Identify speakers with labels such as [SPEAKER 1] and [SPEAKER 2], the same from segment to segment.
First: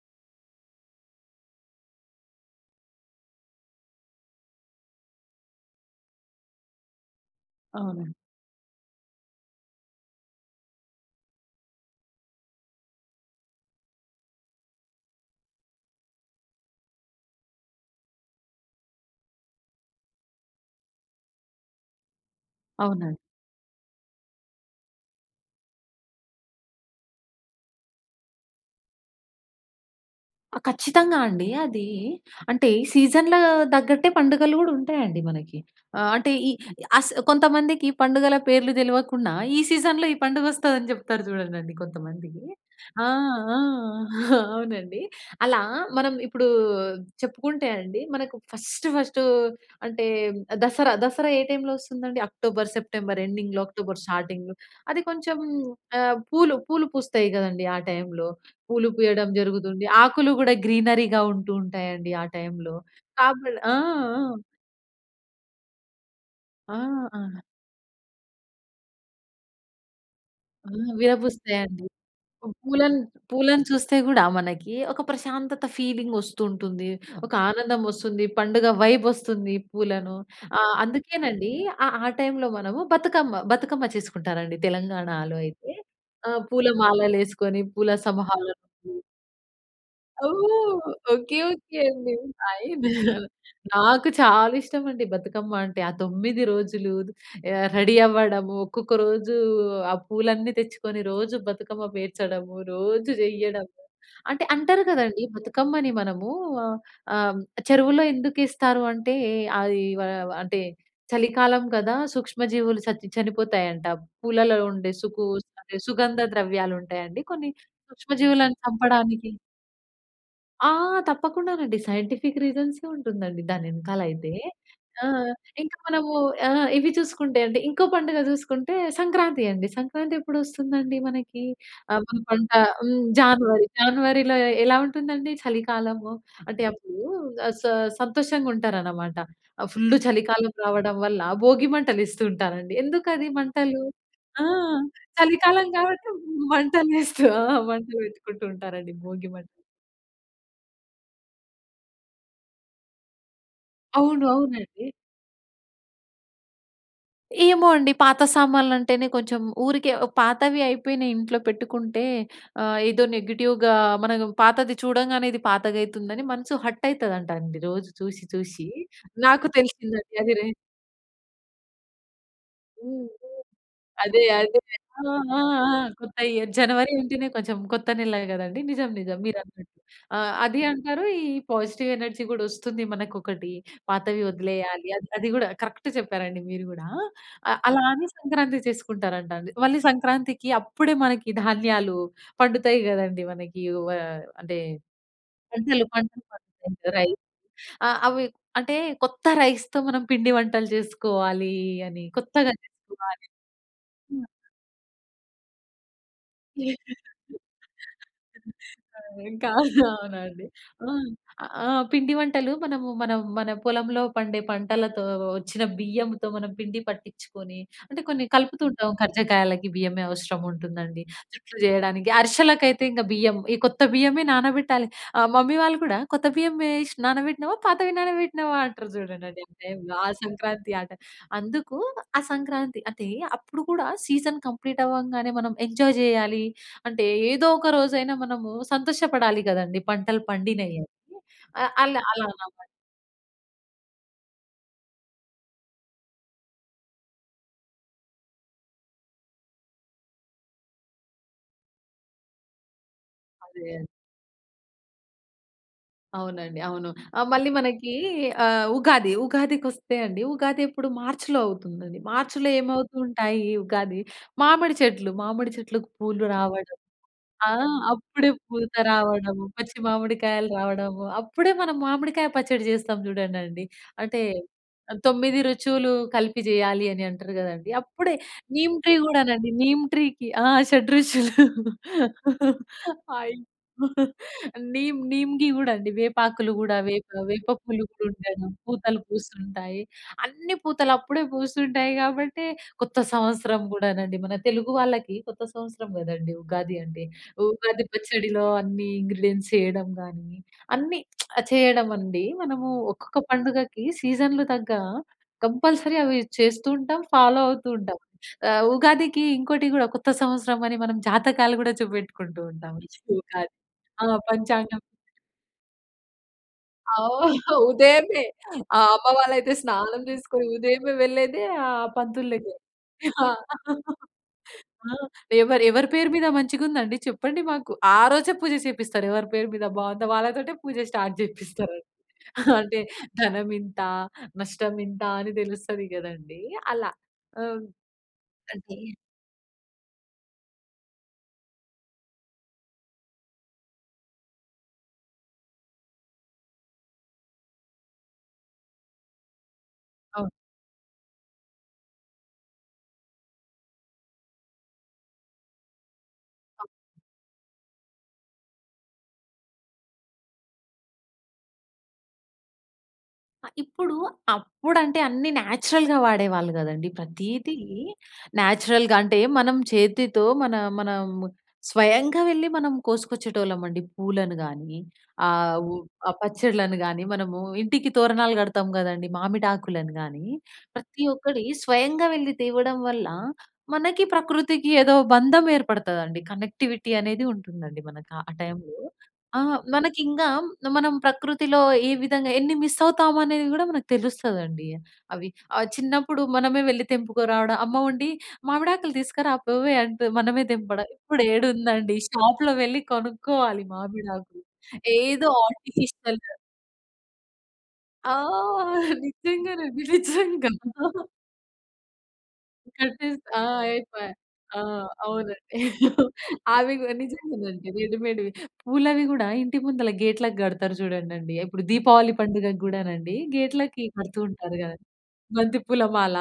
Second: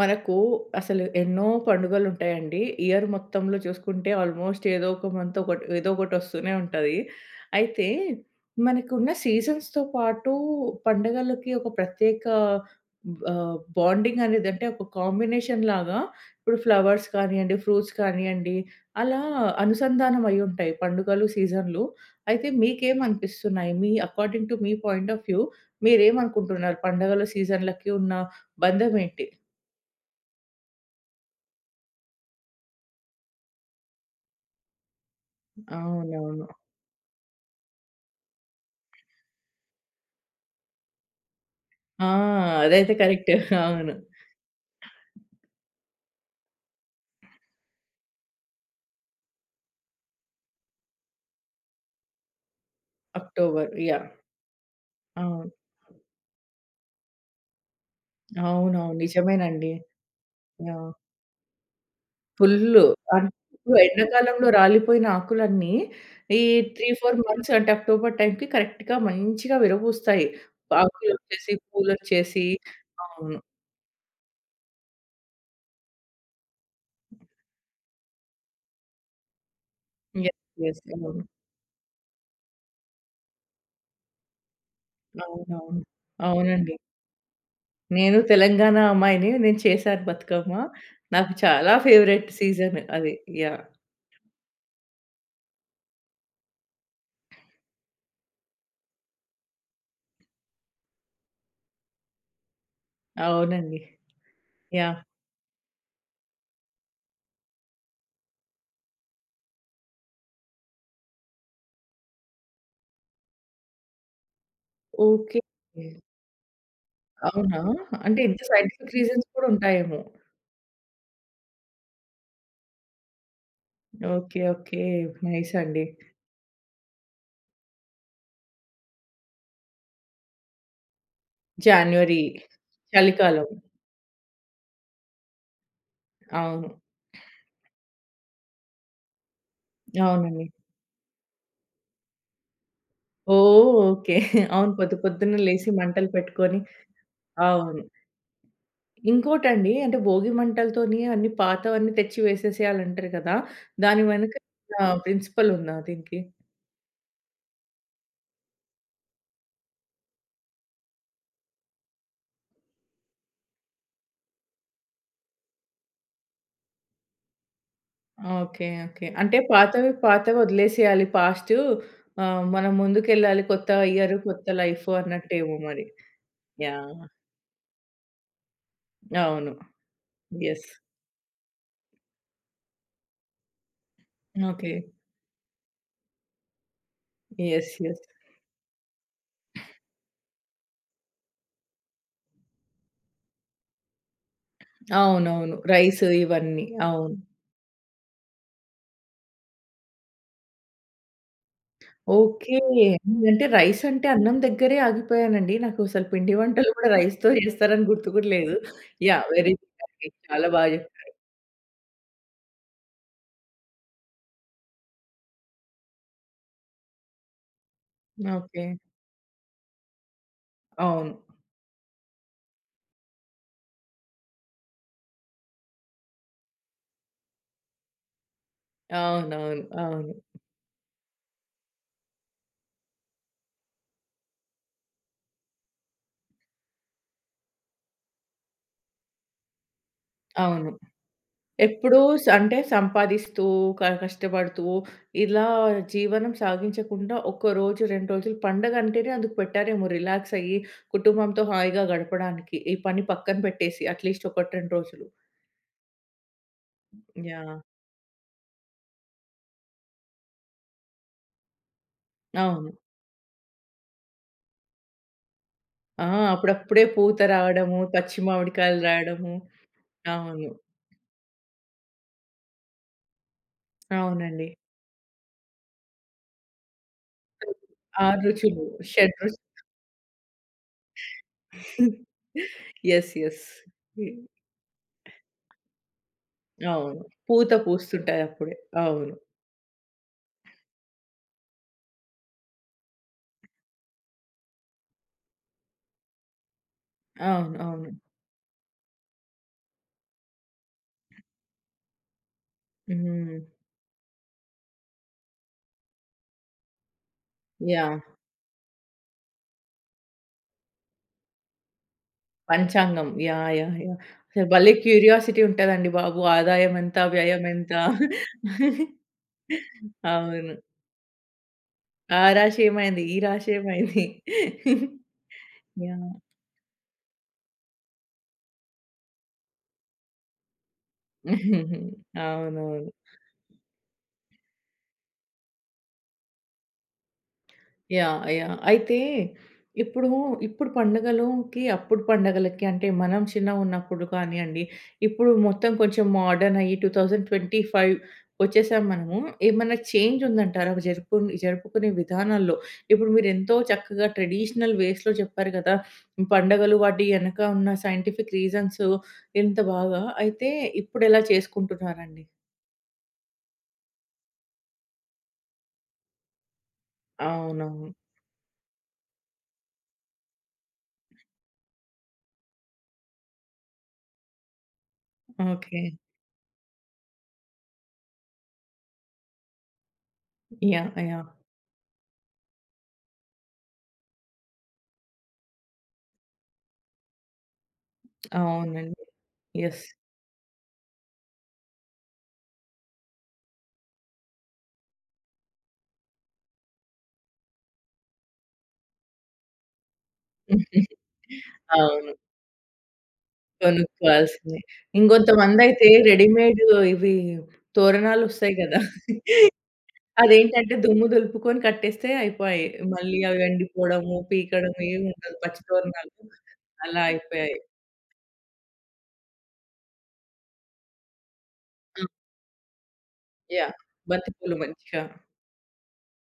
[SPEAKER 1] మనకు అసలు ఎన్నో పండుగలు ఉంటాయండి. ఇయర్ మొత్తంలో చూసుకుంటే ఆల్మోస్ట్ ఏదో ఒక మంత్ ఒక ఏదో ఒకటి ఒస్తూనే ఉంటది. అయితే
[SPEAKER 2] అవును.
[SPEAKER 1] మనకున్న సీజన్స్‌తో పాటు పండగలకి ఒక ప్రత్యేక ఆహ్, బాండింగ్ అనేది అంటే ఒక కాంబినేషన్‌ లాగా ఇప్పుడు ఫ్లవర్స్ కానివ్వండి, ఫ్రూట్స్ కానివ్వండి అలా అనుసంధానం అయి ఉంటాయి. పండుగలు సీజన్‌లు. అయితే మీకేం
[SPEAKER 2] అవునండి.
[SPEAKER 1] అనిపిస్తున్నాయి? మీ అకార్డింగ్ టు మీ పాయింట్ ఆఎఫ్ వ్యూ మీరు ఏమనుకుంటున్నారు? పండుగల సీజన్లకి ఉన్న బంధం ఏంటి?
[SPEAKER 2] ఆ! ఖచ్చితంగా అండి. అది అంటే సీజన్ల తగ్గట్టే పండుగలు కూడా ఉంటాయి అండి మనకి. ఆహ్, అంటే
[SPEAKER 1] అవునవును.
[SPEAKER 2] అస్ కొంతమందికి పండుగల పేర్లు తెలవకుండా ఈ సీజన్‌లో ఈ పండుగ వస్తుంది అని చెప్తారు చూడండండి
[SPEAKER 1] ఆ!
[SPEAKER 2] కొంతమంది.
[SPEAKER 1] అదైతే
[SPEAKER 2] ఆ!
[SPEAKER 1] కరెక్టే!
[SPEAKER 2] ఆ!
[SPEAKER 1] అవును.
[SPEAKER 2] అవునండి. అలా మనం ఇప్పుడు చెప్పుకుంటే అండి. మనకు ఫస్ట్ ఫస్ట్ అంటే 'దసరా', దసరా ఏ టైమ్‌లో వస్తుందండి అక్టోబర్, సెప్టెంబర్ ఎండింగ్‌లో
[SPEAKER 1] అక్టోబర్
[SPEAKER 2] అక్టోబర్
[SPEAKER 1] యాహ్!
[SPEAKER 2] స్టార్టింగ్‌లో. అది కొంచెం
[SPEAKER 1] అవును.
[SPEAKER 2] ఆహ్, పూలు పూలు పూస్తాయి కదండీ ఆ టైమ్‌లో. పూలు
[SPEAKER 1] అవునవును.
[SPEAKER 2] పూయడం
[SPEAKER 1] నిజమేనండి.
[SPEAKER 2] జరుగుతుంది. ఆకులు కూడా
[SPEAKER 1] ఆ!
[SPEAKER 2] గ్రీనరీగా ఉంటూ ఉంటాయి అండి. ఆ టైమ్‌లో.
[SPEAKER 1] ఫుల్ అంటే
[SPEAKER 2] కాబల్ ఆ! ఆ!
[SPEAKER 1] ఎండాకాలంలో రాలిపోయిన ఆకులన్నీ ఈ
[SPEAKER 2] ఆ!
[SPEAKER 1] 3, 4
[SPEAKER 2] ఆ!
[SPEAKER 1] మంత్స్ అంటే అక్టోబర్ టైమ్‌కి కరెక్ట్‌గా మంచిగా విరబూస్తాయి.
[SPEAKER 2] ఆ!
[SPEAKER 1] ఆకులు వచ్చేసి
[SPEAKER 2] విరబూస్తాయండి.
[SPEAKER 1] పూలు వచ్చేసి
[SPEAKER 2] పూలను,
[SPEAKER 1] అవును.
[SPEAKER 2] పూలను చూస్తే కూడా మనకి ఒక ప్రశాంతత ఫీలింగ్ వస్తూ ఉంటుంది. ఒక ఆనందం వస్తుంది. పండుగ వైబ్ వస్తుంది. పూలను
[SPEAKER 1] యె
[SPEAKER 2] ఆహ్,
[SPEAKER 1] యెస్. [unintelligible]
[SPEAKER 2] అందుకేనండి ఆహ్, ఆ టైమ్‌లో మనము బతుకమ్మ బతుకమ్మ చేసుకుంటారండి తెలంగాణాలో అయితే.
[SPEAKER 1] అవునవును,
[SPEAKER 2] ఆహ్,
[SPEAKER 1] అవునండి.
[SPEAKER 2] పూలమాలలు వేసుకొని పూల
[SPEAKER 1] నేను
[SPEAKER 2] సమూహాలను
[SPEAKER 1] తెలంగాణా అమ్మాయిని. నేను చేశాను బతుకమ్మ.
[SPEAKER 2] ఓహ్!
[SPEAKER 1] నాకు
[SPEAKER 2] ఓకె.
[SPEAKER 1] చాలా
[SPEAKER 2] ఓకె. అండి.
[SPEAKER 1] Favourite season
[SPEAKER 2] fine.
[SPEAKER 1] అది. యాహ్!
[SPEAKER 2] నాకు చాలా ఇష్టం అండి బతుకమ్మ అంటే. ఆ 9 రోజులు ఆహ్, రెడీ అవ్వడము. ఒక్కొక్క రోజు ఆ పూలన్నీ తెచ్చుకొని రోజు బతుకమ్మ పేర్చడము. రోజు చెయ్యడము.
[SPEAKER 1] అవునండి.
[SPEAKER 2] అంటే అంటారు
[SPEAKER 1] యాహ్!
[SPEAKER 2] కదండీ బతుకమ్మని మనము ఆహ్, చెరువులో హ్మ్. ఆహ్, ఎందుకు ఇస్తారు అంటే అది ఆహ్, అంటే చలికాలం కదా! సూక్ష్మ జీవులు చచి చనిపోతాయంట. పూలలో ఉండే సుకు
[SPEAKER 1] ఓకె అండి.
[SPEAKER 2] సుగంధ ద్రవ్యాలు ఉంటాయండి కొన్ని
[SPEAKER 1] అవునా! అంటే ఇంత
[SPEAKER 2] సూక్ష్మజీవులను
[SPEAKER 1] సైంటిఫిక్ రీజన్స్
[SPEAKER 2] చంపడానికి.
[SPEAKER 1] కూడా ఉంటాయేమో?
[SPEAKER 2] ఆ! తప్పకుండానండి. సైంటిఫిక్ రీజన్సే ఉంటుందండి. దానెనకాల అయితే.
[SPEAKER 1] ఓకే. ఓకే.
[SPEAKER 2] ఆ!
[SPEAKER 1] నైస్
[SPEAKER 2] ఇంకా
[SPEAKER 1] అండి.
[SPEAKER 2] మనము ఆహ్, ఇవి చూసుకుంటే అండి ఇంకో పండుగ చూసుకుంటే సంక్రాంతి అండి. సంక్రాంతి ఎప్పుడు వస్తుందండి మనకి? ఆ! మన
[SPEAKER 1] జాన్యువెరీ.
[SPEAKER 2] పంట హ్మ్.
[SPEAKER 1] చలికాలం.
[SPEAKER 2] జాన్వరి. జాన్వరిలో ఎ ఎలా ఉంటుందండి? చలికాలము, అంటే
[SPEAKER 1] అవును.
[SPEAKER 2] అప్పుడు ఆహ్, స సంతోషంగా ఉంటారనమాట. ఆ! ఫుల్
[SPEAKER 1] అవునండి.
[SPEAKER 2] చలికాలం రావడం వల్ల భోగి మంటలు ఏస్తూంటారండి. ఎందుకది
[SPEAKER 1] ఓహ్!
[SPEAKER 2] మంటలు?
[SPEAKER 1] ఓకే.
[SPEAKER 2] ఆ!
[SPEAKER 1] అవును పొద్దు పొద్దున్నే
[SPEAKER 2] చలికాలం
[SPEAKER 1] లేచి
[SPEAKER 2] కాబట్టి
[SPEAKER 1] మంటలు పెట్టుకొని
[SPEAKER 2] మంటలు వేస్తూ ఆ!
[SPEAKER 1] అవును.
[SPEAKER 2] మంట పెట్టుకుంటూ ఉంటారండి భోగి
[SPEAKER 1] ఇంకోటి
[SPEAKER 2] మంట.
[SPEAKER 1] అండి. అంటే భోగి మంటలతోనే అన్ని పాతవి అన్ని తెచ్చి వేసేసేయాలి అంటరు కదా! దాని
[SPEAKER 2] అవును.
[SPEAKER 1] వెనక ఆ
[SPEAKER 2] అవునండి.
[SPEAKER 1] ప్రిన్సిపల్ ఉందా దీనికి?
[SPEAKER 2] ఏమో అండి. పాత సామాన్లు అంటేనే కొంచెం ఊరికే పాతవి అయిపోయినియి. ఇంట్లో పెట్టుకుంటే ఆహ్, ఏదో నెగెటివ్‌గా మనకు పాతది చూడంగానే ఇది పాతగ అయితుందని మనసు హర్ట్ అయితదంట అండి. రోజు చూసి చూసి
[SPEAKER 1] ఓకే. ఓకే. అంటే
[SPEAKER 2] నాకు
[SPEAKER 1] పాతవి
[SPEAKER 2] తెలిసిందది
[SPEAKER 1] పాతవి
[SPEAKER 2] అదిరే
[SPEAKER 1] వదిలేసేయాలి. పాస్ట్ ఆహ్, మనం
[SPEAKER 2] హ్మ్. రోజు
[SPEAKER 1] ముందుకెళ్ళాలి కొత్త ఇయర్
[SPEAKER 2] అదే
[SPEAKER 1] కొత్త
[SPEAKER 2] అదే
[SPEAKER 1] లైఫ్
[SPEAKER 2] ఆ! ఆ!
[SPEAKER 1] అన్నట్టేమో
[SPEAKER 2] ఆ!
[SPEAKER 1] మరి.
[SPEAKER 2] కొత్త ఇయర్ జనవరి
[SPEAKER 1] యాహ్!
[SPEAKER 2] అంటేనే కొంచెం కొత్త నెల గదండీ. నిజం! నిజం! మీరు
[SPEAKER 1] అవును.
[SPEAKER 2] అన్నట్టు. ఆహ్, అదీ
[SPEAKER 1] యస్.
[SPEAKER 2] అంటారు. ఈ పాజిటివ్ ఎనర్జీ గూడా వస్తుంది. మనకు ఒకటి పాతవి
[SPEAKER 1] ఓకే.
[SPEAKER 2] వదిలేయాలి. అది అది గూడా కరెక్ట్ చెప్పారండి మీరు గూడా! అ
[SPEAKER 1] యస్.
[SPEAKER 2] అలా
[SPEAKER 1] యస్.
[SPEAKER 2] అని సంక్రాంతి చేసుకుంటారంట అండి. మళ్ళీ సంక్రాంతికి అప్పుడే మనకి ధాన్యాలు పండుతాయి గదండీ. మనకి వోయా అంటే
[SPEAKER 1] అవునవును.
[SPEAKER 2] పంటలు
[SPEAKER 1] రైస్
[SPEAKER 2] పంటలు
[SPEAKER 1] ఇవన్నీ
[SPEAKER 2] పండుతాయి
[SPEAKER 1] అవును.
[SPEAKER 2] రైస్. ఆ! అవి అంటే కొత్త రైస్‌తో మనం పిండి వంటలు చేసుకోవాలీ అని కొత్తగా
[SPEAKER 1] ఓకే.
[SPEAKER 2] చేసుకోవాలి.
[SPEAKER 1] అంటే రైస్ అంటే
[SPEAKER 2] హ్మ్.
[SPEAKER 1] అన్నం దగ్గరే ఆగిపోయాను అండి. నాకు అసలు పిండి వంటలు కూడా రైస్‌తో చేస్తారని గుర్తు కూడా లేదు.
[SPEAKER 2] ఆ!
[SPEAKER 1] యాహ్!
[SPEAKER 2] ఇంకా
[SPEAKER 1] వెరీ గుడ్
[SPEAKER 2] అవును
[SPEAKER 1] అండి
[SPEAKER 2] అవునండి.
[SPEAKER 1] చాలా బాగా
[SPEAKER 2] ఆ!
[SPEAKER 1] చెప్పారు.
[SPEAKER 2] ఆహ్, పిండి వంటలు మనము మనం మన పొలంలో పండే పంటలతో వచ్చిన బియ్యంతో మనం పిండి పట్టించుకొని అంటే కొన్ని కలుపుతు
[SPEAKER 1] ఓకే.
[SPEAKER 2] ఉంటాం కర్జకాయలకి బియ్యమే అవసరం ఉంటుందండి.
[SPEAKER 1] అవును.
[SPEAKER 2] జుట్లు చేయడానికి, అరిశాలకైతే ఇంక బియ్యం ఈ కొత్త బియ్యమే నానబెట్టాలి. ఆ! మమ్మీ వాళ్ళు కూడా "కొత్త బియ్యమే వేసి నానబెట్టినవా? పాతవి నానబెట్టినావా?", అంటారు చూడండండి.
[SPEAKER 1] అవునవును.
[SPEAKER 2] అంటే ఆ
[SPEAKER 1] అవును.
[SPEAKER 2] సంక్రాంతి ఆట అందుకు ఆ సంక్రాంతి అదే అప్పుడు కూడా సీజన్ కంప్లీట్ అవ్వంగానే మనం ఎంజాయ్ చేయాలి. అంటే ఏదో ఒక రోజైనా మనము సంతోష‌పడాలి గదండీ పంటలు పండినియి
[SPEAKER 1] అవును.
[SPEAKER 2] అని ఆహ్, ఆళ్ళు
[SPEAKER 1] ఎప్పుడూ‌స్
[SPEAKER 2] అలా
[SPEAKER 1] అంటే
[SPEAKER 2] [unintelligible]
[SPEAKER 1] సంపాదిస్తూ క కష్టపడుతూ ఇలా జీవనం సాగించకుండా ఒక రోజు 2 రోజులు పండగ అంటేనే అందుకు పెట్టారేమో రిలాక్స్ అయ్యి కుటుంబంతో హాయిగా గడపడానికి. ఈ పని పక్కన
[SPEAKER 2] అదే.
[SPEAKER 1] పెట్టేసి అట్‌లీస్ట్ 1, 2 రోజులు.
[SPEAKER 2] అవునండవును. ఆ మళ్ళీ
[SPEAKER 1] యాహ్!
[SPEAKER 2] మనకి ఆహ్, ఉగాది. ఉగాదికి వస్తే అండి ఉగాది ఎప్పుడు మార్చ్‌లో అవుతుందది. మార్చ్‌లో
[SPEAKER 1] అవును.
[SPEAKER 2] ఏమవుతుంటాయి ఉగాది మామిడి చెట్లు మామిడి చెట్లకు
[SPEAKER 1] ఆ!
[SPEAKER 2] పూలు రావడం,
[SPEAKER 1] అప్పుడప్పుడే పూత
[SPEAKER 2] ఆహ్,
[SPEAKER 1] రావడము. పచ్చి
[SPEAKER 2] అప్పుడే పూత
[SPEAKER 1] మామిడికాయలు రాయడము.
[SPEAKER 2] రావడం, పచ్చి మామిడికాయలు
[SPEAKER 1] అవును.
[SPEAKER 2] రావడము. అప్పుడే మనం మామిడికాయ పచ్చడి చేస్తాం చూడండండి. అంటే
[SPEAKER 1] అవునండి.
[SPEAKER 2] 9 రుచులు కలిపి జేయాలి అని అంటారు
[SPEAKER 1] హ్మ్.
[SPEAKER 2] కదండీ! అప్పుడే
[SPEAKER 1] 6 రుచులు.
[SPEAKER 2] నీమ్ ట్రీ
[SPEAKER 1] షడ్రుచ్
[SPEAKER 2] కూడానండి. నీమ్ ట్రీకి ఆహ్, షడ్రుచులు
[SPEAKER 1] యెస్.
[SPEAKER 2] ఆయ్
[SPEAKER 1] యెస్. హ్మ్.
[SPEAKER 2] నీమ్ నీమ్‌‌గి కూడా అండి. వేపాకులు కూడా
[SPEAKER 1] అవును.
[SPEAKER 2] వేప వేప
[SPEAKER 1] పూత
[SPEAKER 2] పూలు
[SPEAKER 1] పూస్తుంటాయి
[SPEAKER 2] కూడాను
[SPEAKER 1] అప్పుడే.
[SPEAKER 2] పూతలు
[SPEAKER 1] అవును.
[SPEAKER 2] పూస్తుంటాయి. అన్ని పూతలు అప్పుడే పూస్తుంటాయి కాబట్టే కొత్త సంవత్సరం కూడానండి, మన తెలుగు వాళ్ళకి కొత్త సంవత్సరం కదండీ! ఉగాది అంటే.
[SPEAKER 1] అవును.
[SPEAKER 2] ఉగాది
[SPEAKER 1] అవును.
[SPEAKER 2] పచ్చడిలో అన్ని ఇంగ్రీడియెంట్స్ చేయడం గాని అన్ని చేయడం అండి. మనము ఒక్కొక్క
[SPEAKER 1] హ్మ్.
[SPEAKER 2] పండుగకి సీజన్‌లు తగ్గా కంపల్సరీ అవి చేస్తూ ఉంటాం, ఫాలో అవుతూ ఉంటాం.
[SPEAKER 1] యాహ్!
[SPEAKER 2] ఆహ్, ఉగాదికి ఇంకోటి కూడా కొత్త సంవత్సరం అని మనం జాతకాలు కూడా చూపెట్టుకుంటూ ఉంటాం. నెక్స్ట్
[SPEAKER 1] పంచాంగం
[SPEAKER 2] ఉగాది
[SPEAKER 1] యాహ్! యాహ్! యాహ్!
[SPEAKER 2] ఆహ్,
[SPEAKER 1] అసలు బలే
[SPEAKER 2] పంచాంగం
[SPEAKER 1] క్యూరియాసిటీ ఉంటది అండి బాబు. ఆదాయం ఎంత? వ్యయం
[SPEAKER 2] అవును.
[SPEAKER 1] ఎంత?
[SPEAKER 2] ఉదయమే ఆ అమ్మ వాళ్ళు అయితే స్నానం చేసుకొని
[SPEAKER 1] అవును.
[SPEAKER 2] ఉదయమే వెళ్ళేదే ఆహ్,
[SPEAKER 1] ఆ
[SPEAKER 2] పంతులు దగ్గరికి.
[SPEAKER 1] రాశి ఏమైంది? ఈ
[SPEAKER 2] ఆహ్.
[SPEAKER 1] రాశి ఏమైంది?
[SPEAKER 2] ఎవరు ఎవరి పేరు
[SPEAKER 1] యాహ్!
[SPEAKER 2] మీద మంచిగా ఉందండి చెప్పండి మాకు. ఆరోజే పూజ చేపిస్తారు. ఎవరి పేరు మీద బాగుందా వాళ్ళతోటే పూజ స్టార్ట్ చేపిస్తారు. అంటే
[SPEAKER 1] అవునవును.
[SPEAKER 2] ధనం ఇంత. నష్టం ఇంత. అని తెలుస్తది కదండీ అలా. ఓహ్!
[SPEAKER 1] యాహ్! యాహ్!
[SPEAKER 2] అదే.
[SPEAKER 1] అయితే ఇప్పుడూ ఇప్పుడు పండగలుకి అప్పుడు పండగలకి అంటే మనం చిన్నగున్నప్పుడు కానివ్వండి ఇప్పుడు మొత్తం కొంచెం మోడర్న్ అయ్యి 2025 వచ్చేసాము మనము. ఏమైనా చేంజ్
[SPEAKER 2] అవును.
[SPEAKER 1] ఉందంటారా జరుపు జరుపుకునే విధానాల్లో. ఇప్పుడు మీరు ఎంతో చక్కగా ట్రెడిషనల్ వేస్‌లో చెప్పారు కదా! పండగలు వాటెనక ఉన్న సైంటిఫిక్ రీజన్సు ఎంత బాగా, అయితే ఇప్పుడు ఎలా చేసుకుంటున్నారండి?
[SPEAKER 2] ఆ! ఇప్పుడు అప్పుడు అంటే అన్ని నేచురల్‌గా వాడేవాళ్ళు కదండీ ప్రతీది
[SPEAKER 1] అవునవును.
[SPEAKER 2] నేచురల్‌గా అంటే మనం చేతితో మన మనం స్వయంగా వెళ్లి మనం కోసుకొచ్చేటోళ్ళం అండి పూలను గాని ఆహ్, వు
[SPEAKER 1] ఓకే.
[SPEAKER 2] ఆ పచ్చడ‌లను గాని, మనము ఇంటికి తోరణాలు కడతాం కదండీ మామిడాకులను గాని,
[SPEAKER 1] యాహ్!
[SPEAKER 2] ప్రతి
[SPEAKER 1] యాహ్!
[SPEAKER 2] ఒక్కటి స్వయంగా వెళ్లి తేవడం వల్ల మనకి ప్రకృతికి ఏదో బంధం ఏర్పడతదండి కనెక్టివిటీ అనేది ఉంటుందండి మనకి ఆ టైమ్‌లో.
[SPEAKER 1] అవునండి.
[SPEAKER 2] ఆహ్,
[SPEAKER 1] యెస్.
[SPEAKER 2] మనకి ఇంగా మనం ప్రకృతిలో ఏ విధంగా ఎన్ని మిస్ అవుతాము అనేది కూడా మనకు తెలుస్తదండి అవి ఆహ్, చిన్నప్పుడు మనమే వెళ్లి తెంపుకోరావడం, అమ్మ ఉండి "మామిడాకులు తీసుకురా పోవే" అంటూ మనమే తెంపడం, ఇప్పుడేడుందండి
[SPEAKER 1] అవును.
[SPEAKER 2] షాప్‌లో వెళ్లి కొనుక్కోవాలి మామిడాకులు
[SPEAKER 1] కొనుక్కోవాల్సినియి.
[SPEAKER 2] ఏదో
[SPEAKER 1] ఇంకొంతమంది అయితే
[SPEAKER 2] ఆర్టిఫిషియల్.
[SPEAKER 1] రెడీమేడ్ ఇవి
[SPEAKER 2] ఆ!
[SPEAKER 1] తోరణాలొస్తాయి కదా!
[SPEAKER 2] నిజంగానండి నిజంగా.
[SPEAKER 1] అదేంటంటే దుమ్ము దులుపుకొని కట్టేస్తే అయిపాయే. మళ్ళీ
[SPEAKER 2] కటేసి
[SPEAKER 1] అవి
[SPEAKER 2] ఆ! ఐపాయ్.
[SPEAKER 1] ఎండిపోవడము,
[SPEAKER 2] ఆ!
[SPEAKER 1] పీకడం ఏమి
[SPEAKER 2] అవునండి.
[SPEAKER 1] ఉండదు, పచ్చి తోరణాలు
[SPEAKER 2] అవి
[SPEAKER 1] అలా అయిపోయాయి.
[SPEAKER 2] నిజంగానండి రెడిమేడ్‌వి. పూలవి కూడా ఇంటి ముందల గేట్‌లకి కడతారు చూడండి. ఇప్పుడు దీపావళి పండుగకి కూడానండి
[SPEAKER 1] యాహ్!
[SPEAKER 2] గేట్‌లకి కడుతూ
[SPEAKER 1] బంతి పూలు
[SPEAKER 2] ఉంటారు కదా.
[SPEAKER 1] మంచిగా.
[SPEAKER 2] బంతి పూల మాల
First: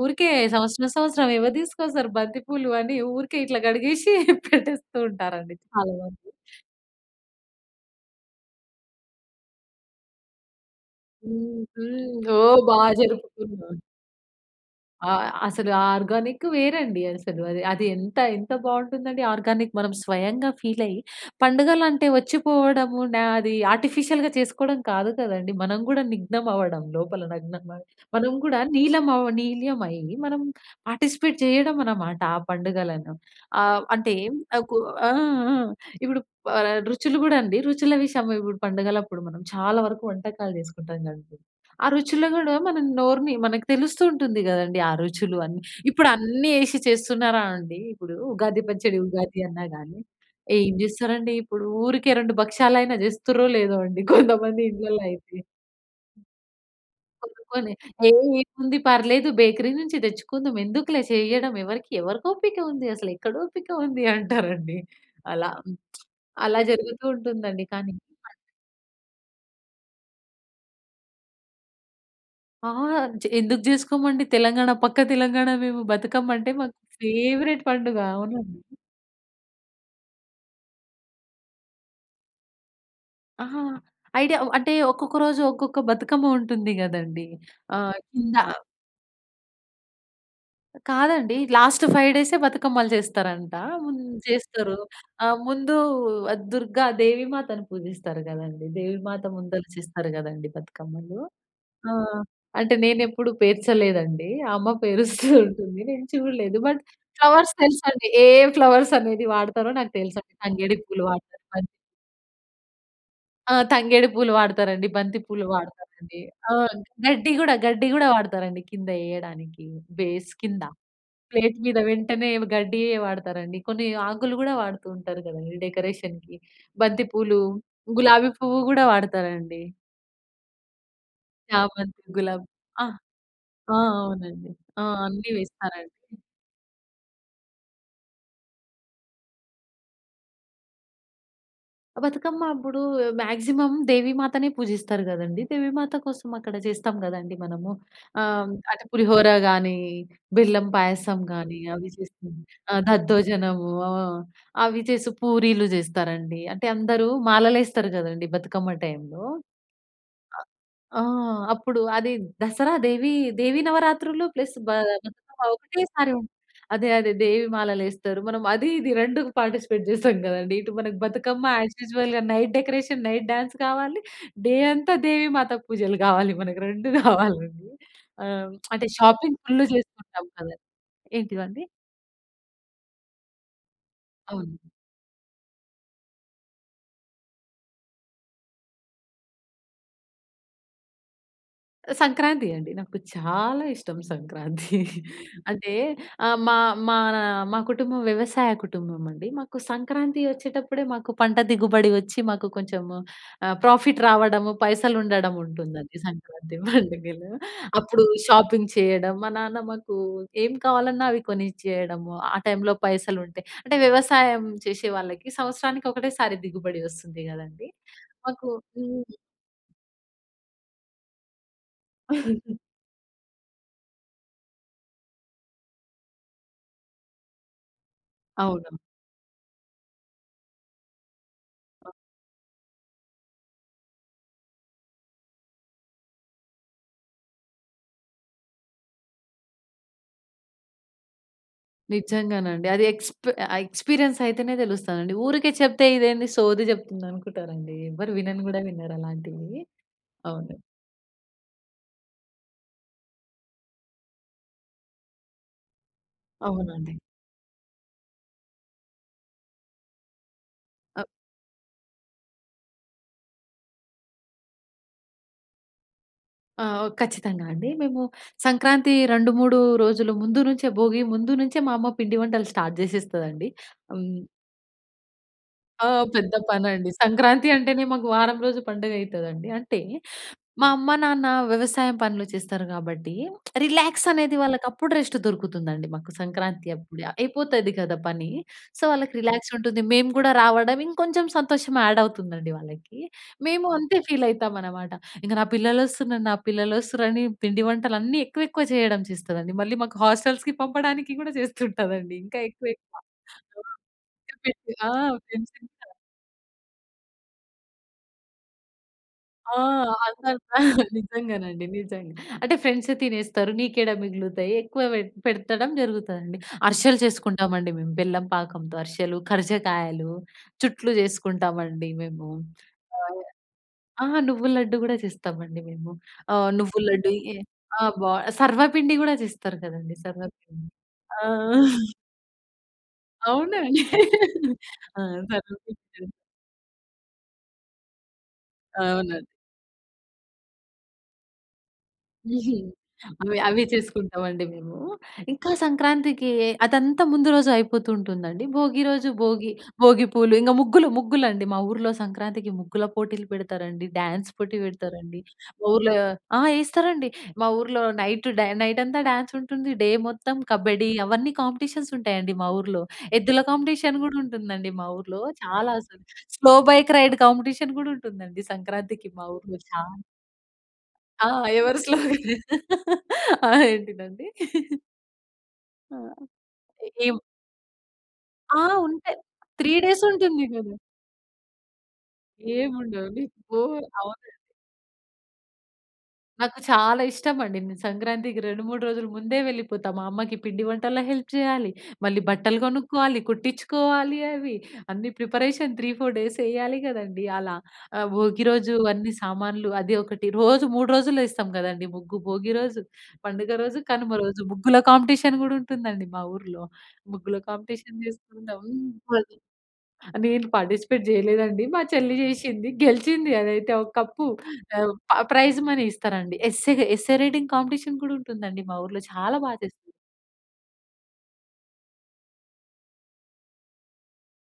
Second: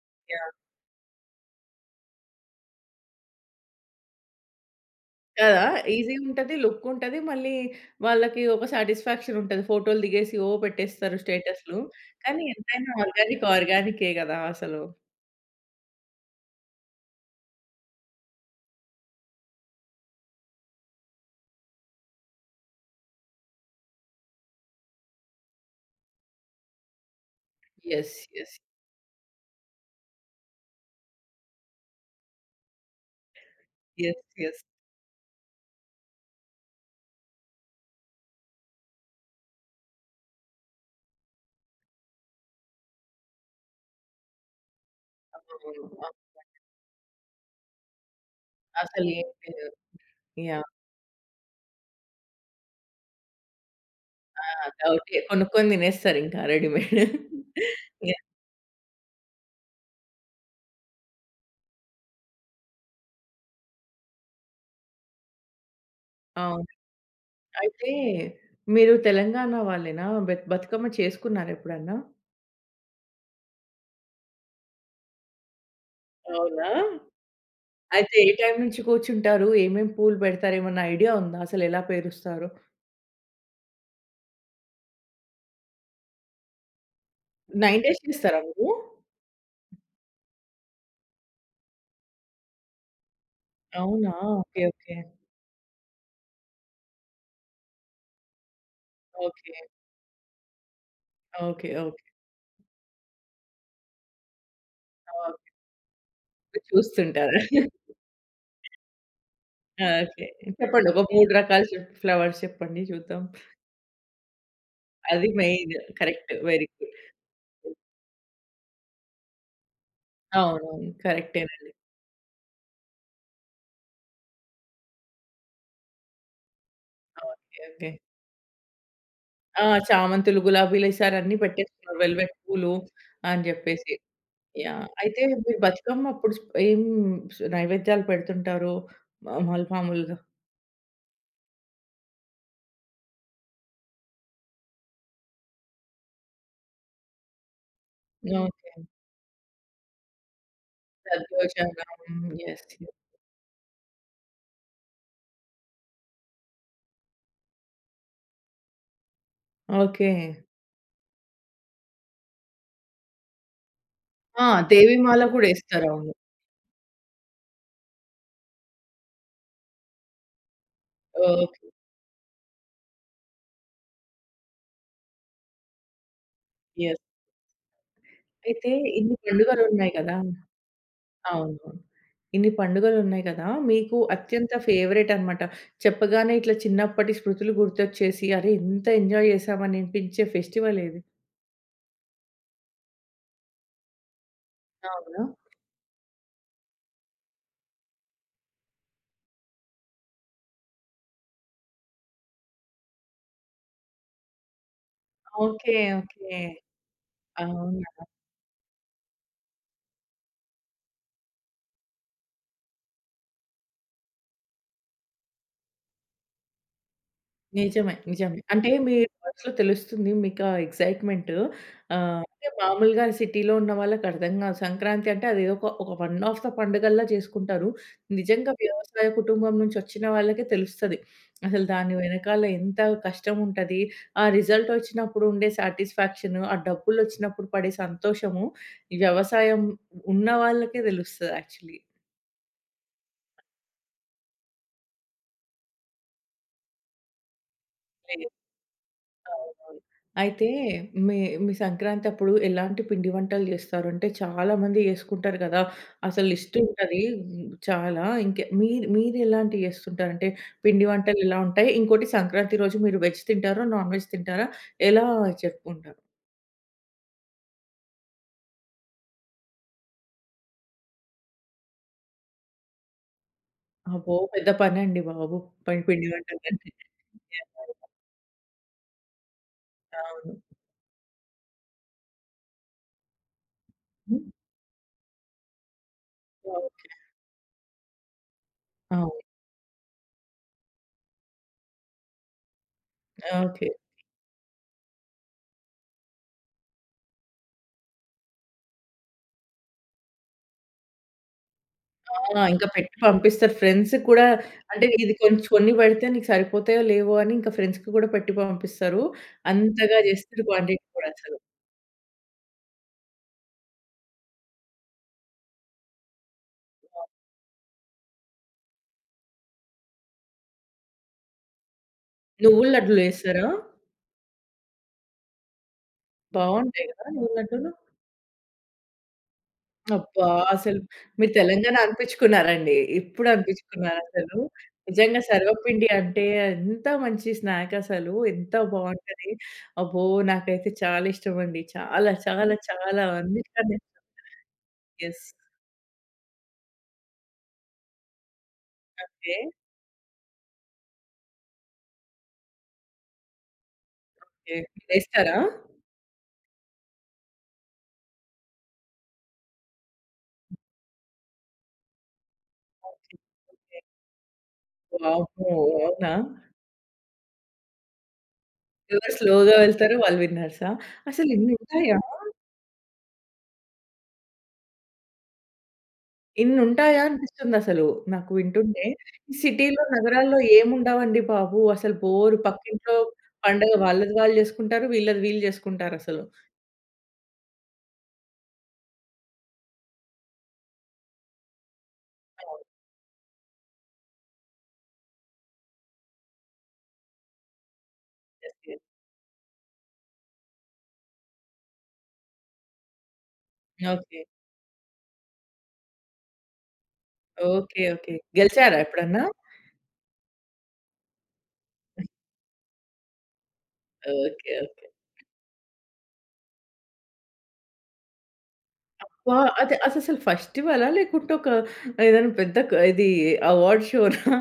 [SPEAKER 2] ఊరికే
[SPEAKER 1] యాహ్!
[SPEAKER 2] సంవత్సరం, సంవత్సరం ఎవరు తీసుకొస్తారు బంతి పూలు అని ఊరికే ఇట్లా కడిగేసి పెట్టేస్తూ ఉంటారండి
[SPEAKER 1] కదా!
[SPEAKER 2] చాలా
[SPEAKER 1] ఈసీ‌గా
[SPEAKER 2] మంది.
[SPEAKER 1] ఉంటది. లుక్ ఉంటది. మళ్ళీ వాళ్ళకి ఒక సాటిస్ఫాక్షన్ ఉంటది ఫోటో‌లు దిగేసి ఓ పెట్టేస్తారు
[SPEAKER 2] హ్మ్.
[SPEAKER 1] స్టేటస్‌లు.
[SPEAKER 2] హ్మ్.
[SPEAKER 1] కానీ
[SPEAKER 2] ఓహ్! బా
[SPEAKER 1] ఎంతైనా ఆర్గానిక్
[SPEAKER 2] జరుపుకున్నాం.
[SPEAKER 1] ఆర్గానికే కదా అసలు.
[SPEAKER 2] ఆ! అసలు ఆ ఆర్గానిక్ వేరండి అసలు. అది ఎంత, ఎంత బావుంటుందండి ఆర్గానిక్ మనం స్వయంగా ఫీల్ అయ్యి పండుగలు అంటే వచ్చిపోవడము న అది ఆర్టిఫిషియల్‌గా చేసుకోవడం కాదు కదండీ. మనం కూడా నిగ్నం అవ్వడం లోపల నగ్న న
[SPEAKER 1] యెస్,
[SPEAKER 2] మనం
[SPEAKER 1] యెస్.
[SPEAKER 2] కూడా నీలం అవ్వ నీల్యమై మనం పార్టిసిపేట్ చేయడం అన్నమాట ఆ పండుగలను. ఆహ్, అంటే
[SPEAKER 1] యెస్,
[SPEAKER 2] అ
[SPEAKER 1] యెస్.
[SPEAKER 2] కు ఆ! ఆ! ఇప్పుడు ఆహ్, రుచులు కూడా అండి రుచుల విషయము ఇప్పుడు పండగలప్పుడు మనం చాలా వరకు వంటకాలు చేసుకుంటాం కదండీ. ఆ రుచులు కూడా మన నోరుని మనకు తెలుస్తూ ఉంటుంది కదండీ ఆ రుచులు అని.
[SPEAKER 1] [unintelligible]
[SPEAKER 2] ఇప్పుడన్నీ ఎసి చేస్తున్నారా అండి! ఇప్పుడు ఉగాది పచ్చడి
[SPEAKER 1] అసలు
[SPEAKER 2] ఉగాది
[SPEAKER 1] ఏమి
[SPEAKER 2] అన్నా
[SPEAKER 1] లేదు.
[SPEAKER 2] గాని
[SPEAKER 1] యాహ్!
[SPEAKER 2] ఏం చేస్తారండి ఇప్పుడు ఊరికే 2 భక్ష్యాలైన చేస్తురో లేదో అండి
[SPEAKER 1] ఆ!
[SPEAKER 2] కొంతమంది ఇండ్లలో
[SPEAKER 1] ఓకే
[SPEAKER 2] అయితే.
[SPEAKER 1] కొనుక్కొని తినేస్తారు ఇంకా రెడీమేడ్.
[SPEAKER 2] [unintelligible] "ఎ
[SPEAKER 1] యాహ్!
[SPEAKER 2] ఏముంది పర్లేదు బేకరీ నుంచి తెచ్చుకుందాం ఎందుకులే చేయడం ఎవరికి, ఎవరికి ఓపిక ఉంది. అసలెక్కడ ఓపిక ఉంది" అంటారండి. అలా అలా
[SPEAKER 1] అవును.
[SPEAKER 2] జరుగుతూ ఉంటుందండి
[SPEAKER 1] అయితే
[SPEAKER 2] కానీ. [unintelligible]
[SPEAKER 1] మీరు తెలంగాణ వాళ్ళేనా? బె బతుకమ్మ చేసుకున్నారా ఎప్పుడన్నా?
[SPEAKER 2] ఆ! జ్ ఎందుకు చేసుకోమండి తెలంగాణ, పక్క తెలంగాణా మేము. బతకమ్మ అంటే
[SPEAKER 1] అవునా!
[SPEAKER 2] మాకు ఫేవరెట్ పండుగ
[SPEAKER 1] అయితే ఏ టైమ్
[SPEAKER 2] అవునండి.
[SPEAKER 1] నుంచి కూర్చుంటారు? ఏమేమి పూలు పెడతారు? ఏమన్నా ఐడియా ఉందా అసలు ఎలా పేరుస్తారు?
[SPEAKER 2] అహా! ఐడియా అంటే ఒక్కొక్క రోజు ఒక్కొక్క బతుకమ్మ ఉంటుంది కదండీ.
[SPEAKER 1] 9
[SPEAKER 2] ఆహ్,
[SPEAKER 1] డేస్
[SPEAKER 2] కింద
[SPEAKER 1] చేస్తారా మీరు?
[SPEAKER 2] కాదండి. లాస్ట్ 5 డేసే బతుకమ్మలు చేస్తారంట హ్మ్.
[SPEAKER 1] అవునా! ఓకె.
[SPEAKER 2] చేస్తారు.
[SPEAKER 1] ఓకె.
[SPEAKER 2] ఆహ్, ముందు దుర్గ దేవి మాతను పూజిస్తారు కదండీ. దేవి మాత
[SPEAKER 1] ఓకె.
[SPEAKER 2] ముందల చేస్తారు కదండీ బతుకమ్మలు.
[SPEAKER 1] ఓకె. ఓకె.
[SPEAKER 2] ఆహ్, అంటే నేను ఎప్పుడు పేర్చలేదండి. అమ్మ పేరుస్తూ
[SPEAKER 1] అవును.
[SPEAKER 2] ఉంటుంది. నేను చూడలేదు బట్
[SPEAKER 1] చూస్తుంటారు.
[SPEAKER 2] ఫ్లవర్స్ తెలుసండి ఏ ఫ్లవర్స్ అనేది వాడతారో నాకు
[SPEAKER 1] ఓకె.
[SPEAKER 2] తెలుసండి. తంగేడి
[SPEAKER 1] చెప్పండి. ఒక
[SPEAKER 2] పూలు
[SPEAKER 1] మూడు
[SPEAKER 2] వాడుతారు
[SPEAKER 1] రకాల
[SPEAKER 2] బంతి
[SPEAKER 1] చెప్ ఫ్లవర్స్ చెప్పండి చూద్దాం.
[SPEAKER 2] ఆ! తంగేడి పూలు వాడతారండి. బంతి
[SPEAKER 1] అది
[SPEAKER 2] పూలు
[SPEAKER 1] మెయిన్
[SPEAKER 2] వాడతారండి.
[SPEAKER 1] కరెక్ట్. వెరీ
[SPEAKER 2] ఆహ్,
[SPEAKER 1] గుడ్.
[SPEAKER 2] గడ్డి కూడా గడ్డి కూడా వాడతారండి కింద ఎయడానికి బేస్ కింద.
[SPEAKER 1] అవునవును. కరెక్టే
[SPEAKER 2] ప్లేట్
[SPEAKER 1] నండి.
[SPEAKER 2] మీద వెంటనే గడ్డి వాడతారండి. కొన్ని ఆకులు కూడా వాడుతూ ఉంటారు కదండీ. డెకరేషన్‌కి. బంతి పూలు,
[SPEAKER 1] ఓకె, ఓకె.
[SPEAKER 2] గులాబీ పువ్వు కూడా వాడతారండి.
[SPEAKER 1] ఆ! చామంతులు, గులాబీలు వేసారు అన్ని పెట్టేసుకున్నారు
[SPEAKER 2] చామంతి,
[SPEAKER 1] వెల్వెట్
[SPEAKER 2] గులాబీ
[SPEAKER 1] పూలు
[SPEAKER 2] ఆ!
[SPEAKER 1] అని
[SPEAKER 2] ఆ!
[SPEAKER 1] చెప్పేసి.
[SPEAKER 2] అవునండి. ఆ!
[SPEAKER 1] యాహ్! అయితే
[SPEAKER 2] అన్నీ
[SPEAKER 1] మీరు
[SPEAKER 2] వేస్తారండి.
[SPEAKER 1] బతుకమ్మ అప్పుడు స్ ఏం నైవేద్యాలు పెడుతుంటారు మాముల్ మాములుగా?
[SPEAKER 2] బతుకమ్మ అప్పుడూ మాగ్జిమమ్ దేవీమాతనే పూజిస్తారు గదండీ. దేవీమాత కోసం అక్కడ చేస్తాం గదండీ మనము. ఆహ్, అంటే,
[SPEAKER 1] ఓకే.
[SPEAKER 2] పులిహోరా గానీ, బెల్లం పాయసం గానీ,
[SPEAKER 1] దద్దోజనం.
[SPEAKER 2] అవి చేస్తం.
[SPEAKER 1] యెస్
[SPEAKER 2] ఆహ్,
[SPEAKER 1] య
[SPEAKER 2] దద్దోజనము. ఆ! అవి చేసి పూరీలు చేస్తారండి. అంటే, అందరూ మాలలేస్తరు గదండీ బతుకమ్మ టైమ్‌లో.
[SPEAKER 1] ఓకే.
[SPEAKER 2] ఆ! అప్పుడూ, అది దసరా దేవీ దేవీ నవరాత్రులు
[SPEAKER 1] ఆ!
[SPEAKER 2] ప్లస్ బా
[SPEAKER 1] దేవీ మాల
[SPEAKER 2] బతుకమ్మ
[SPEAKER 1] గూడేస్తారు.
[SPEAKER 2] ఒకటేసారి
[SPEAKER 1] అవును.
[SPEAKER 2] ఉన్ అదే అదే దేవీ మాలలేస్తరు. మనం అదీ ఇదీ రెండుకు పార్టిసిపేట్ చేస్తాం గదండీ. ఇటు మనకు బతుకమ్మ
[SPEAKER 1] ఓకె.
[SPEAKER 2] యాజ్ యూజువల్‌గా నైట్ డెకరేషన్, నైట్ డాన్స్ కావాలి. డే అంతా దేవీ మాత పూజలు గావాలి. మనకు రెండూ
[SPEAKER 1] యాహ్!
[SPEAKER 2] గావాలండి. ఆహ్,
[SPEAKER 1] అయితే,
[SPEAKER 2] అంటే,
[SPEAKER 1] ఇన్ని
[SPEAKER 2] షాపింగ్ ఫుల్లు
[SPEAKER 1] పండుగలున్నాయి కదా!
[SPEAKER 2] జేసుకుంటాం కదండి! ఏంటివండి?
[SPEAKER 1] అవును. ఇన్ని పండుగలున్నాయి కదా! మీకు అత్యంత
[SPEAKER 2] అవును.
[SPEAKER 1] ఫేవరేట్టనమాట. చెప్పగానే ఇట్లా చిన్నప్పటి స్మృతులు గుర్తొచ్చేసి, అరె ఇంత ఎంజాయ్ చేశామా అనిపించే ఫెస్టివలేది?
[SPEAKER 2] సంక్రాంతి అండి. నాకు చాలా ఇష్టం సంక్రాంతి.
[SPEAKER 1] అవునా?
[SPEAKER 2] అంటే, ఆహ్, మా మానా మా కుటుంబం వ్యవసాయ కుటుంబం అండి. మాకు సంక్రాంతి వచ్చేటప్పుడే, మాకు పంట దిగుబడి వచ్చి మాకు కొంచెము ఆహ్, ప్రాఫిట్ రావడము,
[SPEAKER 1] ఓకే.
[SPEAKER 2] పైసలుండడముంటుందండి
[SPEAKER 1] ఓకే.
[SPEAKER 2] సంక్రాంతి పండుగలో.
[SPEAKER 1] అవునా!
[SPEAKER 2] అప్పుడూ షాపింగ్ చెయ్యడం. మా నాన్న మాకూ ఏం కావాలన్నా అవి కొనిచ్చేయడము, ఆ టైమ్‌లో పైసలుంటే. అంటే, వ్యవసాయం చేషే వాళ్ళకి సంవత్సరానికి ఒకటేసారి దిగుబడి వస్తుంది గదండీ.
[SPEAKER 1] నిజమే. నిజమే.
[SPEAKER 2] మాకు
[SPEAKER 1] అంటే, మీ
[SPEAKER 2] హ్మ్.
[SPEAKER 1] మనసులో తెలుస్తుంది, మీకు ఆ ఎక్సైట్‌మెంట్. ఆహ్, అంటే, మాములుగా సిటీ‌లో ఉన్న వాళ్ళకి అర్థం గాదు. సంక్రాంతి అంటే అదేదొక ఒక వన్ ఆఫ్ ద పండుగల్లా చేసుకుంటారు. నిజంగా
[SPEAKER 2] అవును.
[SPEAKER 1] వ్యవసాయ కుటుంబం నుంచి వచ్చిన వాళ్ళకే తెలుస్తది. అసలు
[SPEAKER 2] అ!
[SPEAKER 1] దాని వెనకాల ఎంత కష్టం ఉంటది, ఆ రిజల్టొచ్చినప్పుడు ఉండే సాటిస్ఫాక్షను, ఆ డబ్బులొచ్చినప్పుడు పడే సంతోషము, వ్యవసాయం ఉన్న వాళ్ళకే తెలుస్తది యాక్చల్లీ.
[SPEAKER 2] నిజ్జంగానండి. అది ఎక్స్‌ప్ ఆహ్, ఎక్స్‌పీరియన్స్ అయితేనే తెలుస్తదండి. ఊరికే చెప్తే, ఇదేంది సోది చెప్తుంది అనుకుటారండి. ఎవ్వరు
[SPEAKER 1] లేదు.
[SPEAKER 2] వినను గూడా వినరు అలాంటివీ.
[SPEAKER 1] అవునవును. అయితే,
[SPEAKER 2] అవును.
[SPEAKER 1] మీ మీ సంక్రాంతప్పుడు ఎలాంటి పిండి వంటలు చేస్తారు? అంటే, చాలా మంది యేసుకుంటారు గదా! అసలు
[SPEAKER 2] అవునండి.
[SPEAKER 1] లిస్టుంటదీ హ్మ్, చాలా. ఇంక మీరు మీరు ఎలాంటియ్యేస్తుంటారు. అంటే, పిండి
[SPEAKER 2] అ
[SPEAKER 1] వంటలు ఎలా ఉంటయి? ఇంకోటి సంక్రాంతి రోజు మీరు వెజ్ తింటారా? నాన్ వెజ్ తింటారా? ఎలా చెప్పుకుంటారు?
[SPEAKER 2] ఆ! ఖచ్చితంగా అండి. మేము సంక్రాంతి 2, 3 రోజులు ముందు నుంచే, భోగి ముందు నుంచే మా అమ్మ పిండి వంటలు స్టార్ట్ చేసేస్తదండి.
[SPEAKER 1] అబ్బో!
[SPEAKER 2] హ్మ్.
[SPEAKER 1] పెద్ద పనండి బాబు. ప
[SPEAKER 2] ఆ!
[SPEAKER 1] పిండి
[SPEAKER 2] పెద్ద
[SPEAKER 1] వంటలు
[SPEAKER 2] పనండి. సంక్రాంతి అంటేనే
[SPEAKER 1] [unintelligible]
[SPEAKER 2] మాకు వారం రోజు పండుగ అయితుందండి. అంటే
[SPEAKER 1] అవును.
[SPEAKER 2] మా అమ్మ నాన్న వ్యవసాయం పనులు చేస్తారు కాబట్టి రిలాక్స్ అనేది, వాళ్ళకి అప్పుడు రెస్ట్ దొరుకుతుందండి. మాకు సంక్రాంతి
[SPEAKER 1] ఓకె.
[SPEAKER 2] అప్పుడే అయిపోతది కదా పని. సో
[SPEAKER 1] అవును.
[SPEAKER 2] వాళ్ళకి రిలాక్స్ ఉంటుంది. మేము కూడా రావడం, ఇంకొంచెం సంతోషం యాడ్ అవుతుందండి వాళ్ళకి. మేము
[SPEAKER 1] ఓకె.
[SPEAKER 2] అంతే ఫీల్ అవుతాం అనమాట. ఇంక "నా పిల్లలొస్తున్నారు, నా పిల్లలొస్తున్నారు" అని పిండి వంటలన్నీ ఎక్కువ ఎక్కువ చేయడం చేస్తాదండి. మళ్ళీ మాకు హోస్టెల్స్‌కి పంపడానికి కూడా చేస్తుంటాదండి. ఇంకా
[SPEAKER 1] ఆ! ఇంక
[SPEAKER 2] ఎక్కువ
[SPEAKER 1] పెట్టి
[SPEAKER 2] ఎక్కువ.
[SPEAKER 1] పంపిస్తారు. ఫ్రెండ్స్‌కి కూడా,
[SPEAKER 2] [unintelligible]
[SPEAKER 1] అంటే
[SPEAKER 2] ఆ!
[SPEAKER 1] ఇది కొంచ్
[SPEAKER 2] ఫ్రెండ్స్
[SPEAKER 1] కొన్ని
[SPEAKER 2] ఉంటారు.
[SPEAKER 1] పెడితే "నీకు సరిపోతాయో లేవో" అని ఇక ఫ్రెండ్స్‌కి కూడా పెట్టి పంపిస్తారు.
[SPEAKER 2] ఆ!
[SPEAKER 1] అంతగా
[SPEAKER 2] అసలు
[SPEAKER 1] చేస్తారు క్వాంటిటీ కూడా అసలు.
[SPEAKER 2] నిజంగానండి, నిజంగా. అంటే ఫ్రెండ్స్ తినేస్తారు నీకేడ మిగులుతాయి ఎక్కువ పె పెట్టడం జరుగుతుందండి. అరిశెలు చేసుకుంటామండి మేము, బెల్లం పాకంతో అరిశెలు, ఖర్జకాయలు. చుట్లు చేసుకుంటామండి మేము.
[SPEAKER 1] నువ్వుల లడ్డులు
[SPEAKER 2] ఆహ్,
[SPEAKER 1] వేస్తారా?
[SPEAKER 2] ఆ! నువ్వుల లడ్డు కూడా చేస్తామండి మేము. ఆహ్, నువ్వుల
[SPEAKER 1] బాగుంటాయి కదా!
[SPEAKER 2] లడ్డు.
[SPEAKER 1] నువ్వుల లడ్డులు.
[SPEAKER 2] ఆ! బా సర్వపిండి కూడా చేస్తారు కదండీ!
[SPEAKER 1] అబ్బా!
[SPEAKER 2] సర్వపిండి.
[SPEAKER 1] అసలు,
[SPEAKER 2] ఆ!
[SPEAKER 1] మీరు తెలంగాణా అనిపించుకున్నారండి. ఇప్పుడు
[SPEAKER 2] అవునా!
[SPEAKER 1] అనిపించుకున్నారు అసలు.
[SPEAKER 2] ఆ!
[SPEAKER 1] నిజంగా సర్వపిండి
[SPEAKER 2] సర్వపిండి.
[SPEAKER 1] అంటే ఎంత మంచి స్నాక్ అసలు. ఎంత
[SPEAKER 2] అవునండి.
[SPEAKER 1] బాగుంటది. అబ్బో! నాకైతే చాలా ఇష్టం అండి. చాలా చాలా చాలా
[SPEAKER 2] అవి అవి
[SPEAKER 1] [unintelligible]
[SPEAKER 2] చేసుకుంటాం అండి మేము.
[SPEAKER 1] యెస్.
[SPEAKER 2] ఇంకా సంక్రాంతికి అదంతా ముందు రోజు అయిపోతుంటుందండి. భోగి రోజు,
[SPEAKER 1] ఓకె.
[SPEAKER 2] భోగి భోగి పూలు, ఇంకా ముగ్గులు ముగ్గులండి. మా ఊర్లో సంక్రాంతికి ముగ్గుల పోటీలు పెడతారండి, డాన్స్
[SPEAKER 1] ఓకె.
[SPEAKER 2] పోటీ పెడతారండి.
[SPEAKER 1] వేస్తారా?
[SPEAKER 2] మా ఊర్లో ఆ! వేస్తారండి. మా ఊర్లో నైట్ డ్యా నైట్ అంతా డాన్స్ ఉంటుంది. డే మొత్తం కబడ్డీ అవన్నీ కాంపిటీషన్స్ ఉంటాయండి మా ఊర్లో.
[SPEAKER 1] ఓకే,
[SPEAKER 2] ఎద్దుల
[SPEAKER 1] ఓకే.
[SPEAKER 2] కాంపిటీషన్ కూడా ఉంటుందండి మా ఊర్లో.
[SPEAKER 1] వామ్మో!
[SPEAKER 2] చాలా
[SPEAKER 1] అవునా?
[SPEAKER 2] స్లో బైక్ రైడ్ కాంపిటీషన్ కూడా ఉంటుందండి సంక్రాంతికి
[SPEAKER 1] ఎవరు
[SPEAKER 2] మా
[SPEAKER 1] స్లోగా
[SPEAKER 2] ఊర్లో
[SPEAKER 1] వెళ్తారో,
[SPEAKER 2] చాలా.
[SPEAKER 1] వాళ్ళు విన్నర్సా?
[SPEAKER 2] ఆ!
[SPEAKER 1] అసలు ఇన్ని
[SPEAKER 2] ఎవరు
[SPEAKER 1] ఉంటాయా?
[SPEAKER 2] స్లోగా ఆహ్, ఏంటిదండి? ఆ!
[SPEAKER 1] ఇన్ని
[SPEAKER 2] ఎ
[SPEAKER 1] ఉంటాయా
[SPEAKER 2] ఏమ్
[SPEAKER 1] అనిపిస్తుంది అసలు నాకు
[SPEAKER 2] ఆ!
[SPEAKER 1] వింటుంటే.
[SPEAKER 2] ఉంటాయి. 3
[SPEAKER 1] సిటీలో,
[SPEAKER 2] డేస్
[SPEAKER 1] నగరాల్లో
[SPEAKER 2] ఉంటుంది
[SPEAKER 1] ఏమి
[SPEAKER 2] గదా!
[SPEAKER 1] ఉండవండి బాబు. అసలు బోర్
[SPEAKER 2] ఏముండవు
[SPEAKER 1] పక్కింట్లో
[SPEAKER 2] [unintelligible]
[SPEAKER 1] పండగ వాళ్ళది
[SPEAKER 2] అవునండి.
[SPEAKER 1] వాళ్ళు చేసుకుంటారు. వీళ్ళది వీళ్ళు చేసుకుంటారు అసలు.
[SPEAKER 2] నాకు చాలా ఇష్టమండి. నేను సంక్రాంతికి 2, 3 రోజుల ముందే వెళ్ళిపోతా. మా అమ్మకి పిండి వంటల్లో హెల్ప్ చెయ్యాలి. మళ్ళీ బట్టలు
[SPEAKER 1] అవును.
[SPEAKER 2] కొనుక్కోవాలి, కుట్టిచ్చుకోవాలి అవి. అన్నీ ప్రిపరేషన్ 3, 4 డేస్ ఎయ్యాలి కదండీ అలా. ఆహ్, భోగి
[SPEAKER 1] ఎస్
[SPEAKER 2] రోజు
[SPEAKER 1] ఎస్.
[SPEAKER 2] అన్ని సామాన్లు అది ఒకటి. రోజు 3 రోజులు ఏస్తాం కదండీ ముగ్గు. భోగి రోజు, పండుగ రోజు, కనుమ
[SPEAKER 1] ఓకె.
[SPEAKER 2] రోజు. ముగ్గుల కాంపిటీషన్ గూడా ఉంటుందండి మా ఊరులో. ముగ్గుల
[SPEAKER 1] ఓకె.
[SPEAKER 2] Competition
[SPEAKER 1] okay.
[SPEAKER 2] చేసుకుంటాం.
[SPEAKER 1] గెలిచారా ఎప్పుడన్నా?
[SPEAKER 2] [unintelligible] నేను పార్టిసిపేట్ చెయ్యలేదండి. మా చెల్లి చేశింది, గెలిచింది, అదైతే ఒక కప్పు.
[SPEAKER 1] Okay, okay.
[SPEAKER 2] ఆహ్, ప ప్రైజ్ మనీ ఇస్తరండి. ఎస్సేగ ఎస్సే రైటింగ్ కాంపిటీషన్ కూడా ఉంటుంది అండి మా ఊర్లో
[SPEAKER 1] అబ్బా!
[SPEAKER 2] చాలా బా చేస్
[SPEAKER 1] అద్ అససలు ఫెస్టివలా? లేకుంటే ఒకా ఏదన్నా పెద్ద క ఇదీ అవార్డ్ షోనా?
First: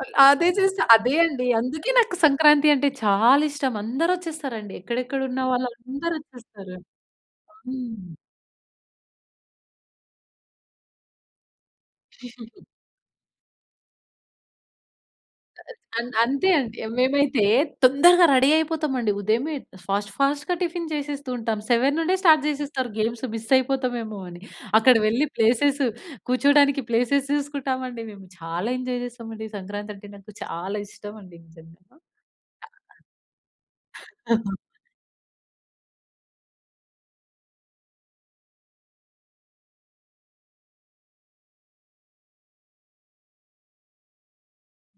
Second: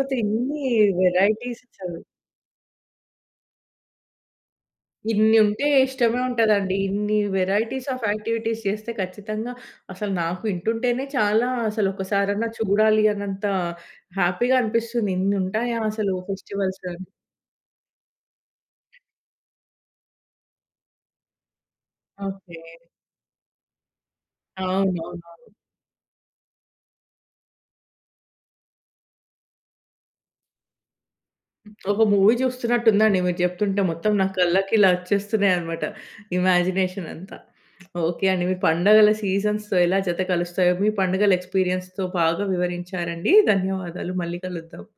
[SPEAKER 2] అల్ అదే
[SPEAKER 1] ఇన్నీ
[SPEAKER 2] చేస్త అదే అండి.
[SPEAKER 1] వేరైటీస్
[SPEAKER 2] అందుకే
[SPEAKER 1] అసలు.
[SPEAKER 2] నాకు సంక్రాంతి అంటే చాలా ఇష్టం. అందరొచ్చేస్తారండి. ఎక్కడెక్కడ
[SPEAKER 1] ఇన్ని
[SPEAKER 2] ఉన్న
[SPEAKER 1] ఉంటే
[SPEAKER 2] వాళ్ళు
[SPEAKER 1] ఇష్టమే ఉంటదండి.
[SPEAKER 2] అందరొచ్చేస్తారు.
[SPEAKER 1] ఇన్ని వేరైటీస్ ఆఫ్
[SPEAKER 2] హ్మ్.
[SPEAKER 1] యాక్టివిటీస్ చేస్తే ఖచ్చితంగా అసలు నాకు వింటుంటేనే చాలా అసలు ఒకసారన్నా చూడాలి అన్నంతా హ్యాపీగా అనిపిస్తుంది. ఇన్ని
[SPEAKER 2] ఆహ్,
[SPEAKER 1] ఉంటాయా అసలూ
[SPEAKER 2] అంత్ అంతే అండి.
[SPEAKER 1] ఫెస్టివల్స్‌లో అని.
[SPEAKER 2] మేమైతే తొందరగా రెడీ అయిపోతాం అండి. ఉదయమే ఫాస్ట్ ఫాస్ట్‌గా టిఫిన్ చేసేస్తూ ఉంటాం. 7 నుండే స్టార్ట్
[SPEAKER 1] ఓకె.
[SPEAKER 2] చేసేస్తారు గేమ్స్. మిస్ అయిపోతామేమో అని అక్కడ వెళ్ళి
[SPEAKER 1] అవునవునవును.
[SPEAKER 2] ప్లేసెస్ కూర్చోడానికి ప్లేసెస్ చూసుకుంటాం అండి. మేము చాలా ఎంజాయ్ చేస్తాం అండి. సంక్రాంతి అంటే నాకు చాలా ఇష్టం అండి నిజంగా.
[SPEAKER 1] ఒక మూవీ చూస్తున్నట్టుందండి. మీరు చెప్తుంటే మొత్తం నా కళ్ళకి ఇలా వచ్చేస్తున్నాయి అనమాట. ఇమాజినేషన్ అంతా. ఓకె అండి. మీ పండగల సీజన్స్‌తో ఎలా జత కలుస్తాయో, మీ పండగల ఎక్స్‌పీరియన్స్‌తో బాగా వివరించారండీ. ధన్యవాదాలు. మళ్ళీ కలుద్దాం.